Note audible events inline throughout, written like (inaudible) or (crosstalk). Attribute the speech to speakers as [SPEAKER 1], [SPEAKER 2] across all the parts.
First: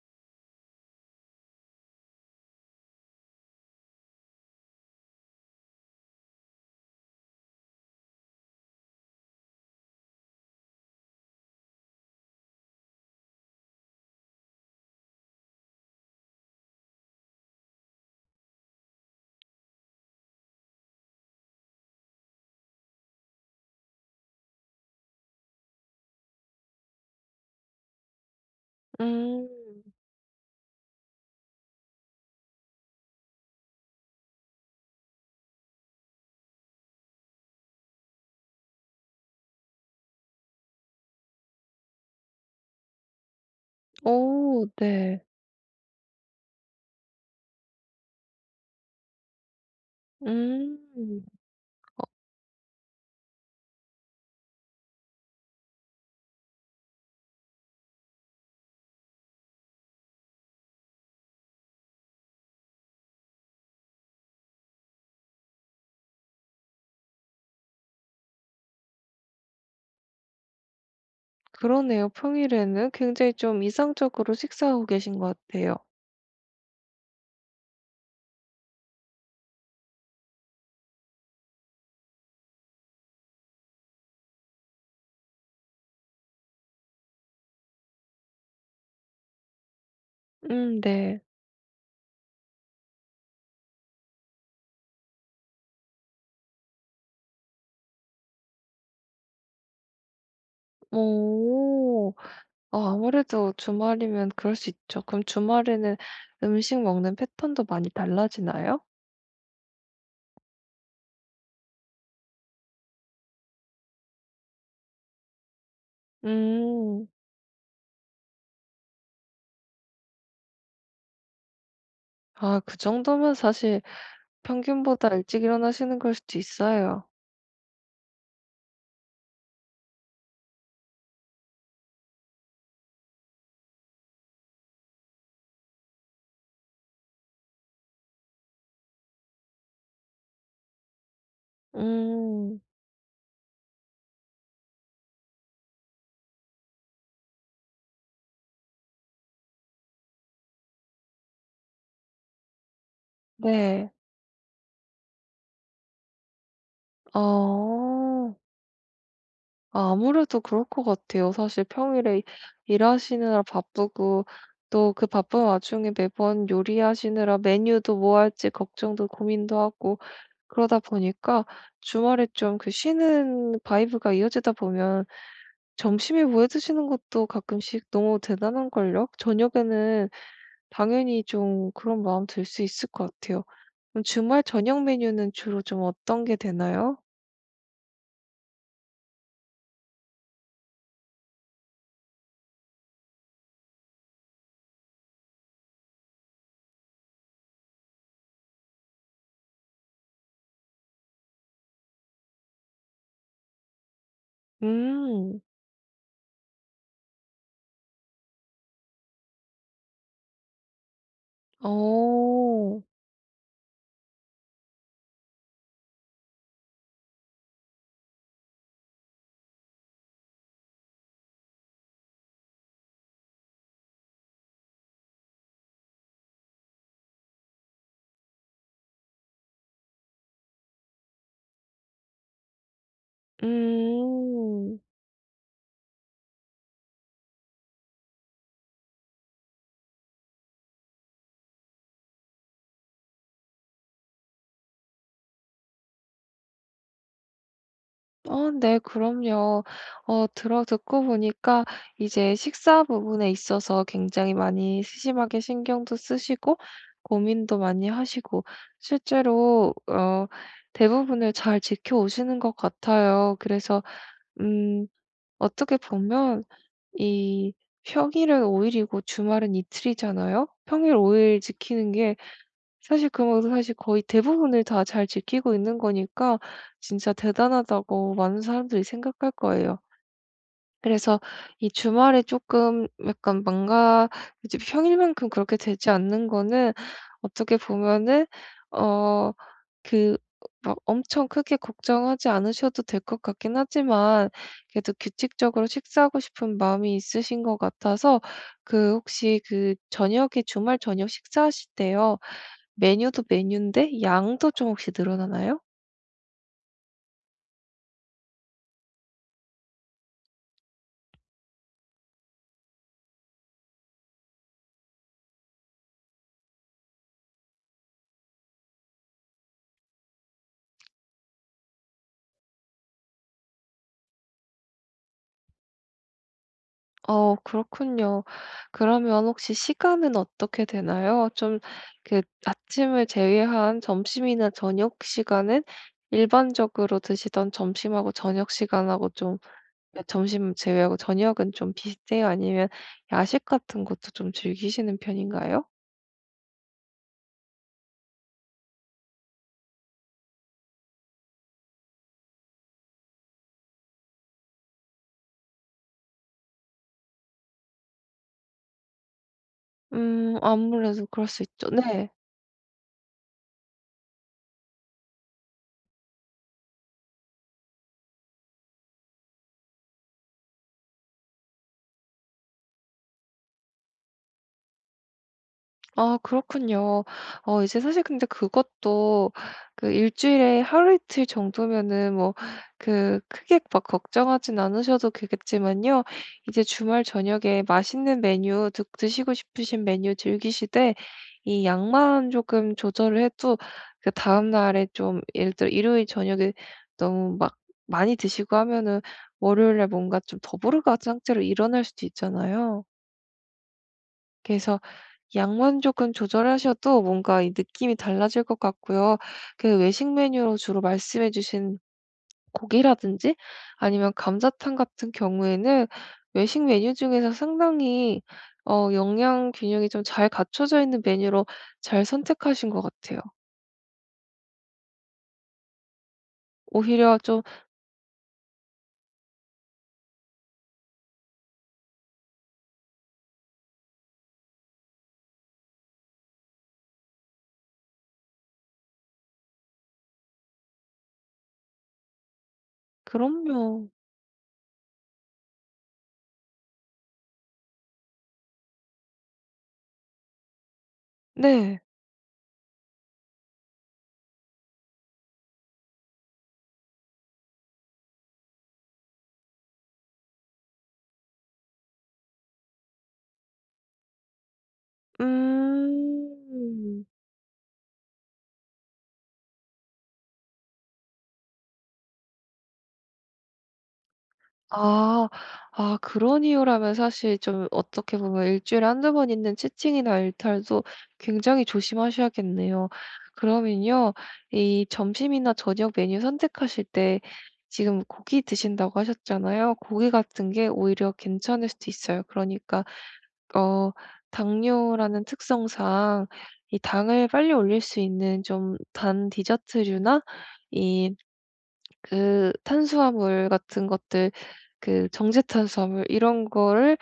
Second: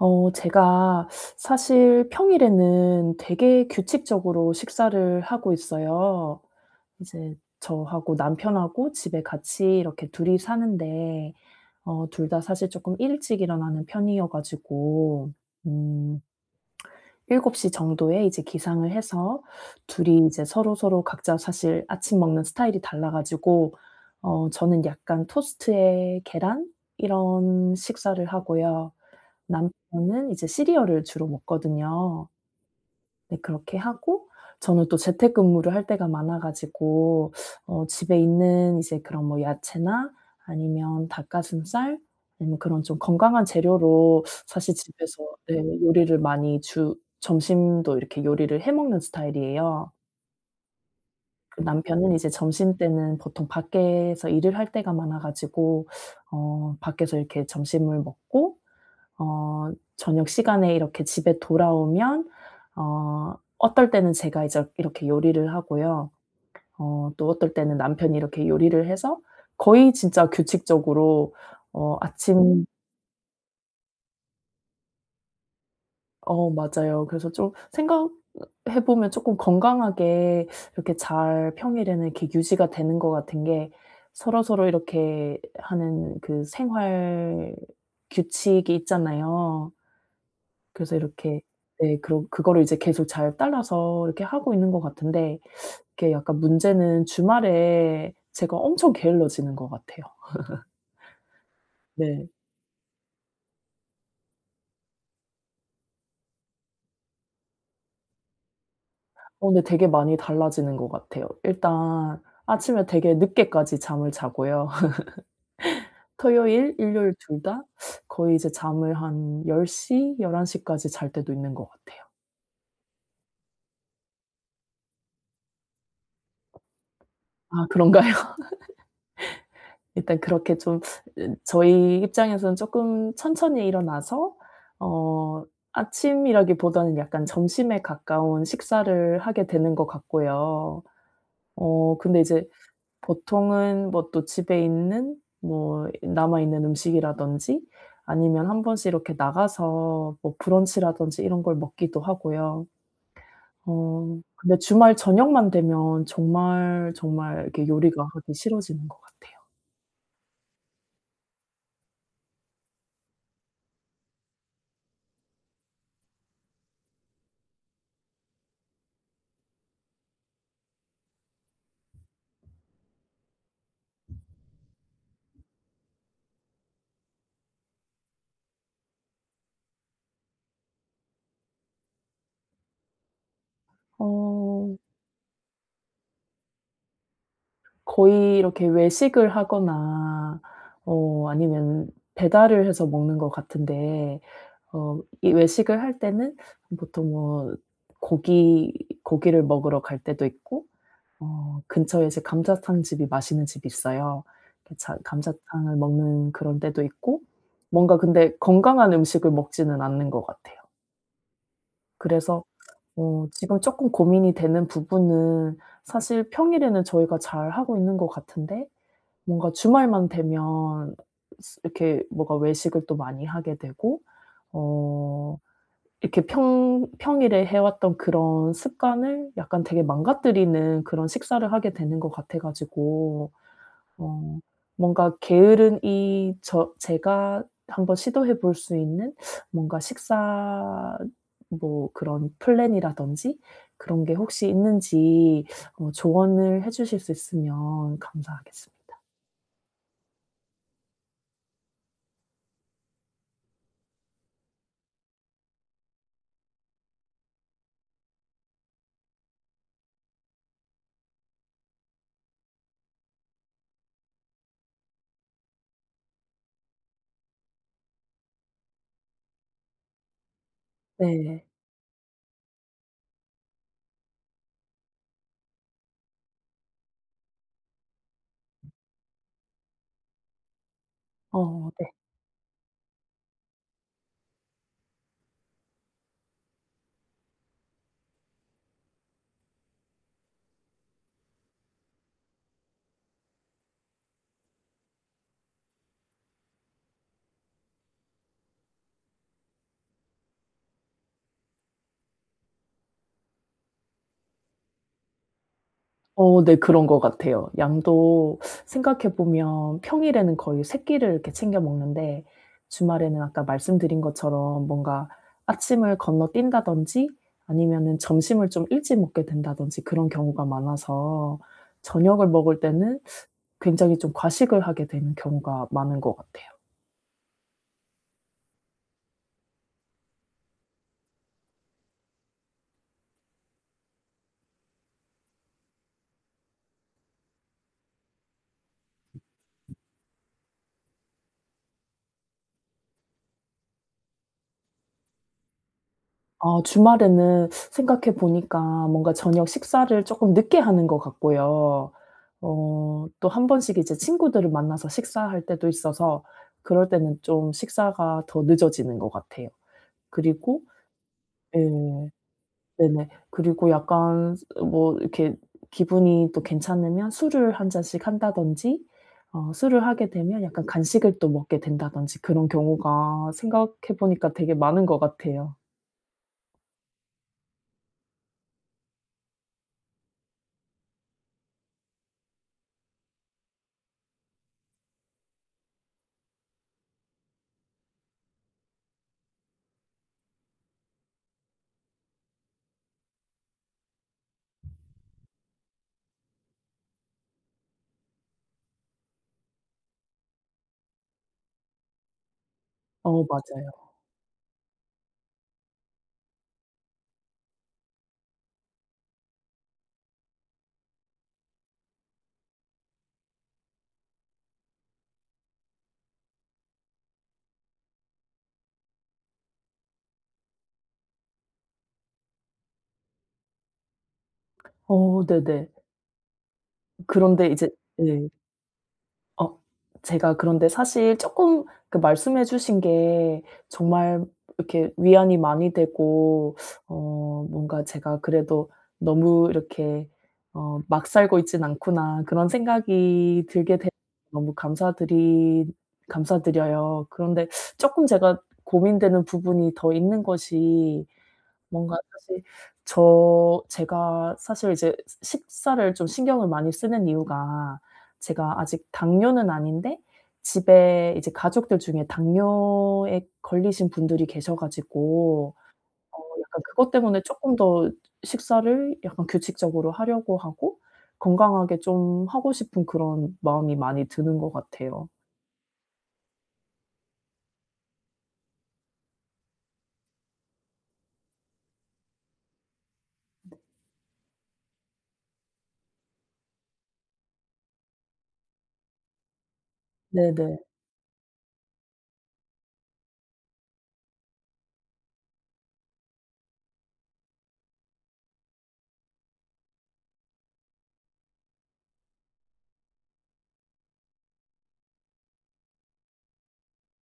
[SPEAKER 1] 제가 사실 평일에는 되게 규칙적으로 식사를 하고 있어요. 이제 저하고 남편하고 집에 같이 이렇게 둘이 사는데 둘 다 사실 조금 일찍 일어나는 편이어 가지고 음7시 정도에 이제 기상을 해서 둘이 이제 서로서로 각자 사실 아침 먹는 스타일이 달라 가지고 저는 약간 토스트에 계란 이런 식사를 하고요.
[SPEAKER 2] 음.
[SPEAKER 1] 남편은 이제 시리얼을 주로 먹거든요. 네, 그렇게 하고 저는 또 재택근무를 할 때가 많아 가지고 집에 있는 이제 그런 뭐 야채나 아니면 닭가슴살 아니면 그런 좀 건강한 재료로
[SPEAKER 2] 오
[SPEAKER 1] 사실
[SPEAKER 2] 네.
[SPEAKER 1] 집에서, 네, 요리를 많이 주 점심도 이렇게 요리를 해 먹는 스타일이에요.
[SPEAKER 2] 음.
[SPEAKER 1] 그 남편은 이제 점심때는 보통 밖에서 일을 할 때가 많아 가지고 밖에서 이렇게 점심을 먹고 어 저녁 시간에 이렇게 집에 돌아오면 어떨 때는 제가 이제 이렇게 요리를 하고요. 또 어떨 때는 남편이 이렇게 요리를 해서 거의 진짜 규칙적으로. 어
[SPEAKER 2] 그러네요.
[SPEAKER 1] 아침
[SPEAKER 2] 평일에는 굉장히 좀 이상적으로 식사하고 계신 것 같아요.
[SPEAKER 1] 어 맞아요. 그래서 좀 생각해 보면 조금 건강하게 이렇게 잘 평일에는 이렇게 유지가 되는 것 같은 게 서로서로 이렇게 하는 그 생활 규칙이 있잖아요. 그래서
[SPEAKER 2] 네.
[SPEAKER 1] 이렇게, 네, 그러 그거를 이제 계속 잘 따라서 이렇게 하고 있는 것 같은데 이게 약간 문제는 주말에 제가 엄청 게을러지는 것 같아요.
[SPEAKER 2] 오
[SPEAKER 1] 네.
[SPEAKER 2] 아 아무래도 주말이면 그럴 수 있죠. 그럼 주말에는 음식 먹는 패턴도 많이 달라지나요?
[SPEAKER 1] 근데 되게 많이 달라지는 것 같아요. 일단 아침에 되게 늦게까지 잠을 자고요. (laughs) 토요일,
[SPEAKER 2] 음.
[SPEAKER 1] 일요일 둘 다 거의 이제 잠을 한 10, 열한 11 까지 잘 때도 있는 것 같아요.
[SPEAKER 2] 아 그 정도면 사실 평균보다 일찍 일어나시는 걸 수도 있어요.
[SPEAKER 1] 아, 그런가요? 일단 그렇게 좀 저희 입장에서는 쪼끔 천천히 일어나서 어 아침이라기보다는 약간 점심에 가까운 식사를 하게 되는 것 같고요. 근데 이제
[SPEAKER 2] 음.
[SPEAKER 1] 보통은 뭐 또 집에 있는 뭐 남아 있는 음식이라든지 아니면 한 번씩 이렇게 나가서 뭐 브런치라든지 이런 걸 먹기도 하고요.
[SPEAKER 2] 네.
[SPEAKER 1] 근데 주말 저녁만 되면 정말, 정말 이렇게 요리가
[SPEAKER 2] 어.
[SPEAKER 1] 하기 싫어지는 것 같아요.
[SPEAKER 2] 아, 아무래도 그럴 것 같아요. 사실 평일에 일하시느라 바쁘고, 또 그 바쁜 와중에 매번 요리하시느라 메뉴도 뭐 할지 걱정도 고민도 하고, 그러다 보니까 주말에 좀 그 쉬는 바이브가 이어지다 보면 점심에 뭐해 드시는 것도 가끔씩 너무 대단한 걸요. 저녁에는 당연히 좀 그런 마음 들 수 있을 것 같아요. 그럼 주말
[SPEAKER 1] 어
[SPEAKER 2] 저녁 메뉴는 주로 좀 어떤 게 되나요?
[SPEAKER 1] 거의 이렇게 외식을 하거나 아니면 배달을 해서 먹는 것 같은데 이 외식을 할 때는 보통 뭐 고기, 고기를 먹으러 갈 때도 있고 근처에 이제 감자탕 집이, 맛있는 집이 있어요. 그 자
[SPEAKER 2] 음.
[SPEAKER 1] 감자탕을 먹는 그런 때도 있고 뭔가 근데 건강한 음식을 먹지는 않는 것 같아요. 그래서
[SPEAKER 2] 어.
[SPEAKER 1] 지금 쪼끔 고민이 되는 부분은 사실 평일에는 저희가 잘하고 있는 것 같은데 뭔가 주말만 되면 스 이렇게 뭔가 외식을 또 많이 하게 되고 어 이렇게 평 평일에 해 왔던 그런 습관을 약간 되게 망가뜨리는 그런 식사를 하게 되는 것 같아 가지고 어
[SPEAKER 2] 음.
[SPEAKER 1] 뭔가 게으른 이 저 제가 한번 시도해 볼 수 있는 뭔가 식사, 뭐 그런 플랜이라든지 그런 게 혹시 있는지 조언을 해 주실 수 있으면
[SPEAKER 2] 어
[SPEAKER 1] 감사하겠습니다.
[SPEAKER 2] 네 그럼요. 들어 듣고 보니까 이제 식사 부분에 있어서 굉장히 많이 세심하게 신경도 쓰시고 고민도 많이 하시고, 실제로 대부분을 잘 지켜오시는 것 같아요. 그래서 음 어떻게 보면 이 평일은 5 일이고 주말은 이틀이잖아요. 평일 5일
[SPEAKER 1] 네.
[SPEAKER 2] 지키는 게 사실 그 뭐 사실 거의 대부분을 다 잘 지키고 있는 거니까 진짜 대단하다고 많은 사람들이 생각할 거예요. 그래서
[SPEAKER 1] 어
[SPEAKER 2] 이
[SPEAKER 1] 네.
[SPEAKER 2] 주말에 조금 약간 망가 이제 평일만큼 그렇게 되지 않는 거는 어떻게 보면은 어 그 막 엄청 크게 걱정하지 않으셔도 될 것 같긴 하지만, 그래도 규칙적으로 식사하고 싶은 마음이 있으신 것 같아서, 그 혹시 그 저녁에 주말 저녁 식사하실 때요. 메뉴도 메뉴인데 양도 좀 혹시 늘어나나요?
[SPEAKER 1] 네, 그런 것 같아요. 양도 생각해 보면 평일에는 거의 새 끼를 이렇게 챙겨 먹는데 주말에는 아까 말씀드린 것처럼 뭔가 아침을 건너뛴다든지 아니면은 점심을 좀 일찍 먹게 된다든지 그런 경우가 많아서 저녁을 먹을 때는 굉장히 좀 과식을 하게 되는 경우가 많은 것 같아요.
[SPEAKER 2] 어 그렇군요. 그러면 혹시 시간은 어떻게 되나요? 좀 그 아침을 제외한 점심이나 저녁 시간은 일반적으로 드시던 점심하고 저녁 시간하고 좀, 네, 점심 제외하고 저녁은 좀 비슷해요? 아니면 야식 같은 것도 좀 즐기시는 편인가요?
[SPEAKER 1] 아, 주말에는 생각해 보니까 뭔가 저녁 식사를 쪼끔 늦게 하는 것 같고요. 또 한 번씩 이제 친구들을 만나서 식사할 때도 있어서 그럴 때는 좀 식사가 더 늦어지는 것 같아요. 그리고,
[SPEAKER 2] 아무래도 그럴 수
[SPEAKER 1] 예.
[SPEAKER 2] 있죠. 네.
[SPEAKER 1] 네네. 그리고 약간 뭐 이렇게 기분이 또 괜찮으면 술을 한 잔씩 한다든지 술을 하게 되면 약간 간식을 또 먹게 된다든지 그런 경우가 생각해 보니까 되게 많은 것 같아요.
[SPEAKER 2] 아 그렇군요. 이제 사실 근데 그것도 그 일 주일에 하루 이틀 정도면은 뭐 그 크게 막 걱정하진 않으셔도 되겠지만요, 이제 주말 저녁에 맛있는 메뉴 드 드시고 싶으신 메뉴 즐기시되 이 양만 조금 조절을 해도 그 다음날에 좀, 예를 들어 일요일 저녁에 너무 막 많이 드시고 하면은 월요일날 뭔가 좀 더부룩한 상태로 일어날 수도 있잖아요.
[SPEAKER 1] 어, 맞아요.
[SPEAKER 2] 그래서 양만 조금 조절하셔도 뭔가 이 느낌이 달라질 것 같고요. 그 외식 메뉴로 주로 말씀해 주신 고기라든지 아니면 감자탕 같은 경우에는 외식 메뉴 중에서 상당히 영양 균형이 좀 잘 갖춰져 있는 메뉴로 잘 선택하신 것 같아요.
[SPEAKER 1] 어 네네.
[SPEAKER 2] 오히려 좀.
[SPEAKER 1] 그런데 이제, 네. 어 제가 그런데 사실 쪼끔 그 말씀해 주신 게 정말 이렇게 위안이 많이 되고 뭔가 제가 그래도 '너무 이렇게 막 살고 있진 않구나.' 그런 생각이 들게
[SPEAKER 2] 그럼요.
[SPEAKER 1] 돼서 너무 감사드리 감사드려요. 그런데 쪼끔 제가 고민되는 부분이 더 있는 것이
[SPEAKER 2] 네.
[SPEAKER 1] 뭔가 사실 제가 사실 이제 식사를 좀 신경을 많이 쓰는 이유가 제가 아직 당뇨는 아닌데 집에 이제 가족들 중에 당뇨에 걸리신 분들이 계셔 가지고 어 약간 그것
[SPEAKER 2] 음.
[SPEAKER 1] 때문에 쪼끔 더 식사를 약간 규칙적으로 하려고 하고 건강하게 좀 하고 싶은 그런 마음이 많이 드는 것 같아요.
[SPEAKER 2] 아. 아 그런 이유라면 사실 좀 어떻게 보면 일 주일에 한두 번 있는 치팅이나 일탈도 굉장히 조심하셔야겠네요. 그러면요, 이 점심이나 저녁 메뉴 선택하실 때 지금 고기 드신다고 하셨잖아요. 고기 같은
[SPEAKER 1] 네네.
[SPEAKER 2] 게 오히려 괜찮을 수도 있어요. 그러니까 어 당뇨라는 특성상 이 당을 빨리 올릴 수 있는 좀 단 디저트류나 이 그 탄수화물 같은 것들, 그 정제탄수화물 이런 거를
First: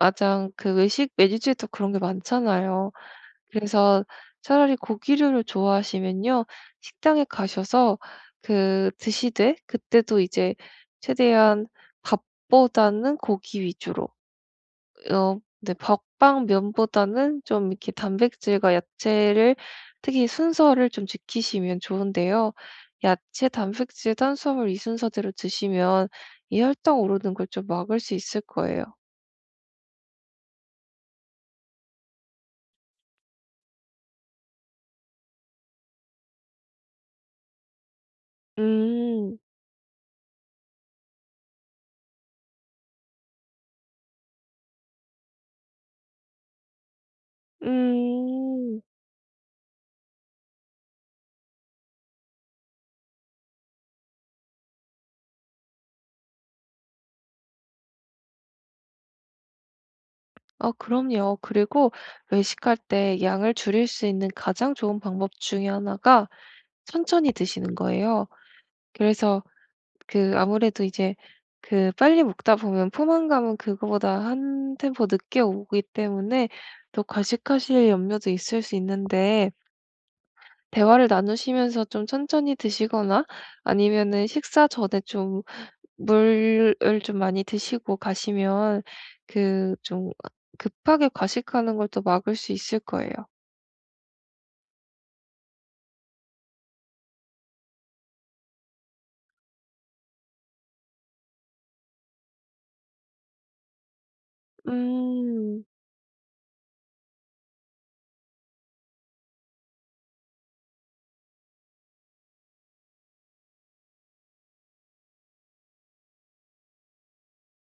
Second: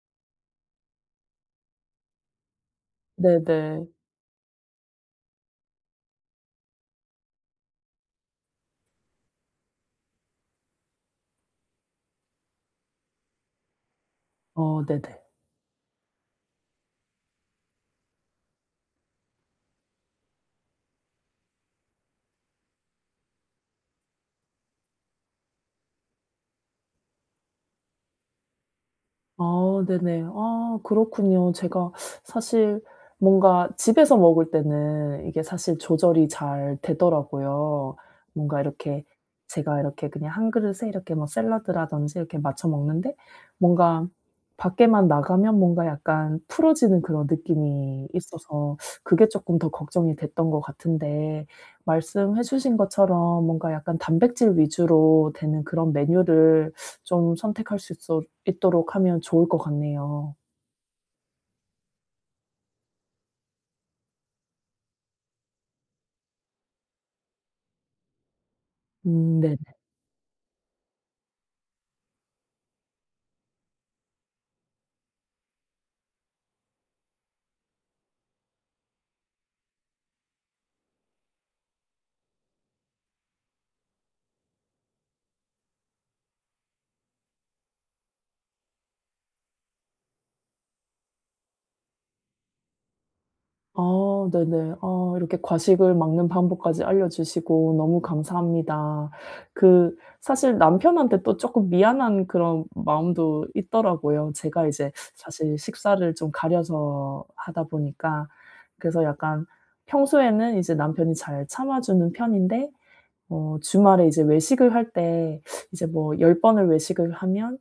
[SPEAKER 2] 가장 그 외식 메뉴주에도 그런 게 많잖아요.
[SPEAKER 1] 네네.
[SPEAKER 2] 그래서 차라리 고기류를 좋아하시면요, 식당에 가셔서 그 드시되 그때도 이제 최대한 밥보다는 고기 위주로,
[SPEAKER 1] 어 네네.
[SPEAKER 2] 어 네 먹방면보다는 좀 이렇게 단백질과 야채를 특히 순서를 좀 지키시면 좋은데요. 야채, 단백질, 탄수화물 이 순서대로 드시면 이 혈당 오르는 걸 좀 막을 수 있을 거예요.
[SPEAKER 1] 아 네네. 아, 그렇군요. 제가 사실 뭔가 집에서 먹을 때는 이게 사실 조절이 잘 되더라고요. 뭔가 이렇게
[SPEAKER 2] 음.
[SPEAKER 1] 제가 이렇게 그냥 한 그릇에 이렇게 뭐 샐러드라든지 이렇게 맞춰 먹는데 뭔가 밖에만 나가면 뭔가 약간 풀어지는 그런 느낌이 있어서
[SPEAKER 2] 음.
[SPEAKER 1] 그게 쪼끔 더 걱정이 됐던 것 같은데 말씀해 주신 것처럼 뭔가 약간 단백질 위주로 되는 그런 메뉴를 좀 선택할 수 있어 있도록 하면 좋을 것 같네요.
[SPEAKER 2] 아 그럼요. 그리고 외식할 때 양을 줄일 수 있는 가장 좋은 방법 중에 하나가 천천히 드시는 거예요. 그래서
[SPEAKER 1] 네네.
[SPEAKER 2] 그 아무래도 이제 그 빨리 먹다 보면 포만감은 그거보다 한 템포 늦게 오기 때문에 더 과식하실 염려도 있을 수 있는데, 대화를 나누시면서 좀 천천히 드시거나 아니면은 식사 전에 좀 물을 좀 많이 드시고 가시면 그 좀 급하게 과식하는 걸 또 막을 수 있을 거예요.
[SPEAKER 1] 아 네네. 아, 이렇게 과식을 막는 방법까지 알려주시고 너무 감사합니다. 그 사실 남편한테 또 쪼끔 미안한 그런 마음도 있더라고요. 제가 이제 사실
[SPEAKER 2] 음.
[SPEAKER 1] 식사를 좀 가려서 하다 보니까 그래서 약간 평소에는 이제 남편이 잘 참아주는 편인데 주말에 이제 외식을 할 때 이제 뭐 10 번을 외식을 하면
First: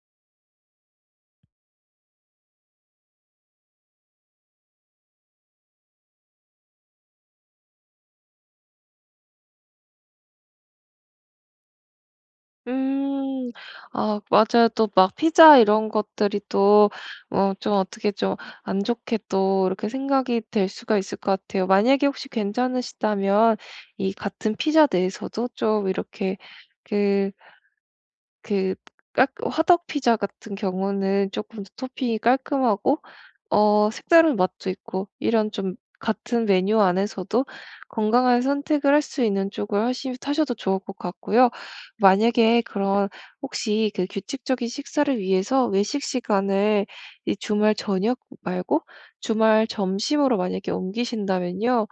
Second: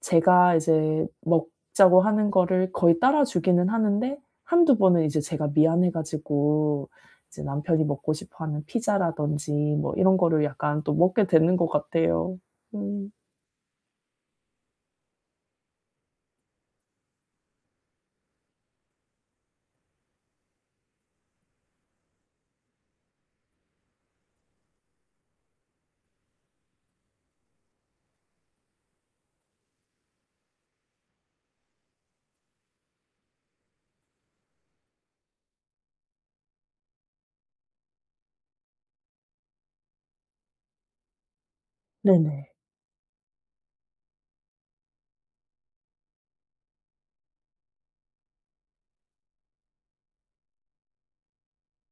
[SPEAKER 1] 제가 이제 먹자고 하는 거를 거의 따라 주기는 하는데 한두 번은 이제 제가 미안해 가지고 이제 남편이 먹고 싶어 하는 피자라든지 뭐 이런 거를 약간 또 먹게 되는 것 같아요. 음.
[SPEAKER 2] 음. 아 맞아요. 또 막 피자 이런 것들이 또 좀 어떻게 좀 안 좋게 또 이렇게 생각이 될 수가 있을 것 같아요. 만약에 혹시 괜찮으시다면 이 같은 피자 내에서도 좀 이렇게 그 그 깔 화덕 피자 같은 경우는 조금 더 토핑이 깔끔하고 색다른 맛도 있고 이런 좀 같은 메뉴 안에서도 건강한 선택을 할 수 있는 쪽을 하시 하셔도 좋을 것 같고요.
[SPEAKER 1] 네네.
[SPEAKER 2] 만약에 그런 혹시 그 규칙적인 식사를 위해서 외식 시간을 이 주말 저녁 말고 주말 점심으로 만약에 옮기신다면요,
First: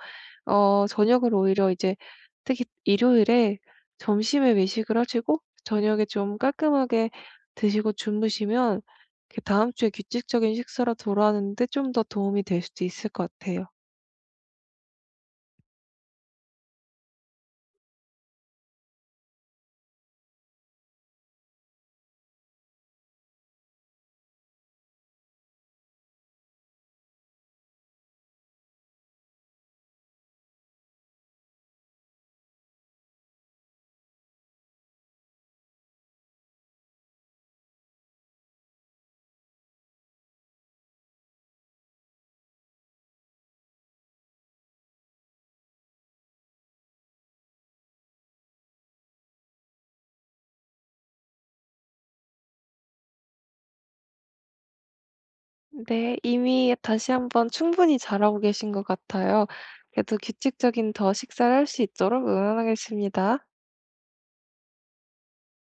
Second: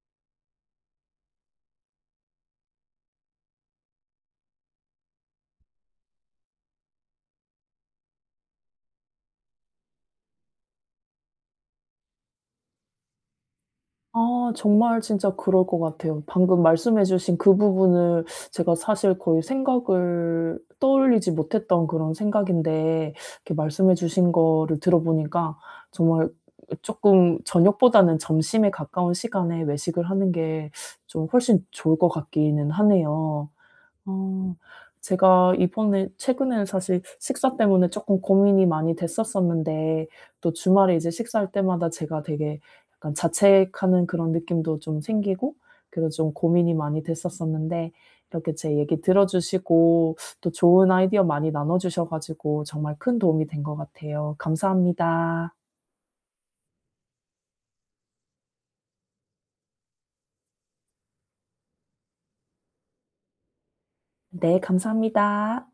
[SPEAKER 2] 저녁을 오히려 이제 특히 일요일에 점심에 외식을 하시고 저녁에 좀 깔끔하게 드시고 주무시면 그 다음 주에 규칙적인 식사로 돌아오는 데 좀 더 도움이 될 수도 있을 것 같아요.
[SPEAKER 1] 아, 정말 진짜 그럴 것 같아요. 방금 말씀해 주신 그 부분을 제가 사실 거의 생각을 떠올리지 못했던 그런 생각인데 이렇게 말씀해 주신 거를 들어보니까 정말 쪼끔 저녁보다는 점심에 가까운 시간에 외식을 하는 게 좀 훨씬 좋을 것 같기는 하네요. 어. 제가 이번에 최근에는 사실 식사 때문에 쪼끔 고민이 많이 됐었었는데 또 주말에 이제 식사할 때마다 제가 되게 약간 자책하는 그런 느낌도 좀 생기고 그래서 좀 고민이 많이 됐었었는데 이렇게 제 얘기 들어 주시고 또 좋은 아이디어 많이 나눠 주셔 가지고 정말 큰 도움이 된 것 같아요. 감사합니다.
[SPEAKER 2] 네. 이미 다시 한번 충분히 잘하고 계신 것 같아요. 그래도 규칙적인 더 식사를 할 수 있도록 응원하겠습니다.
[SPEAKER 1] 네, 감사합니다.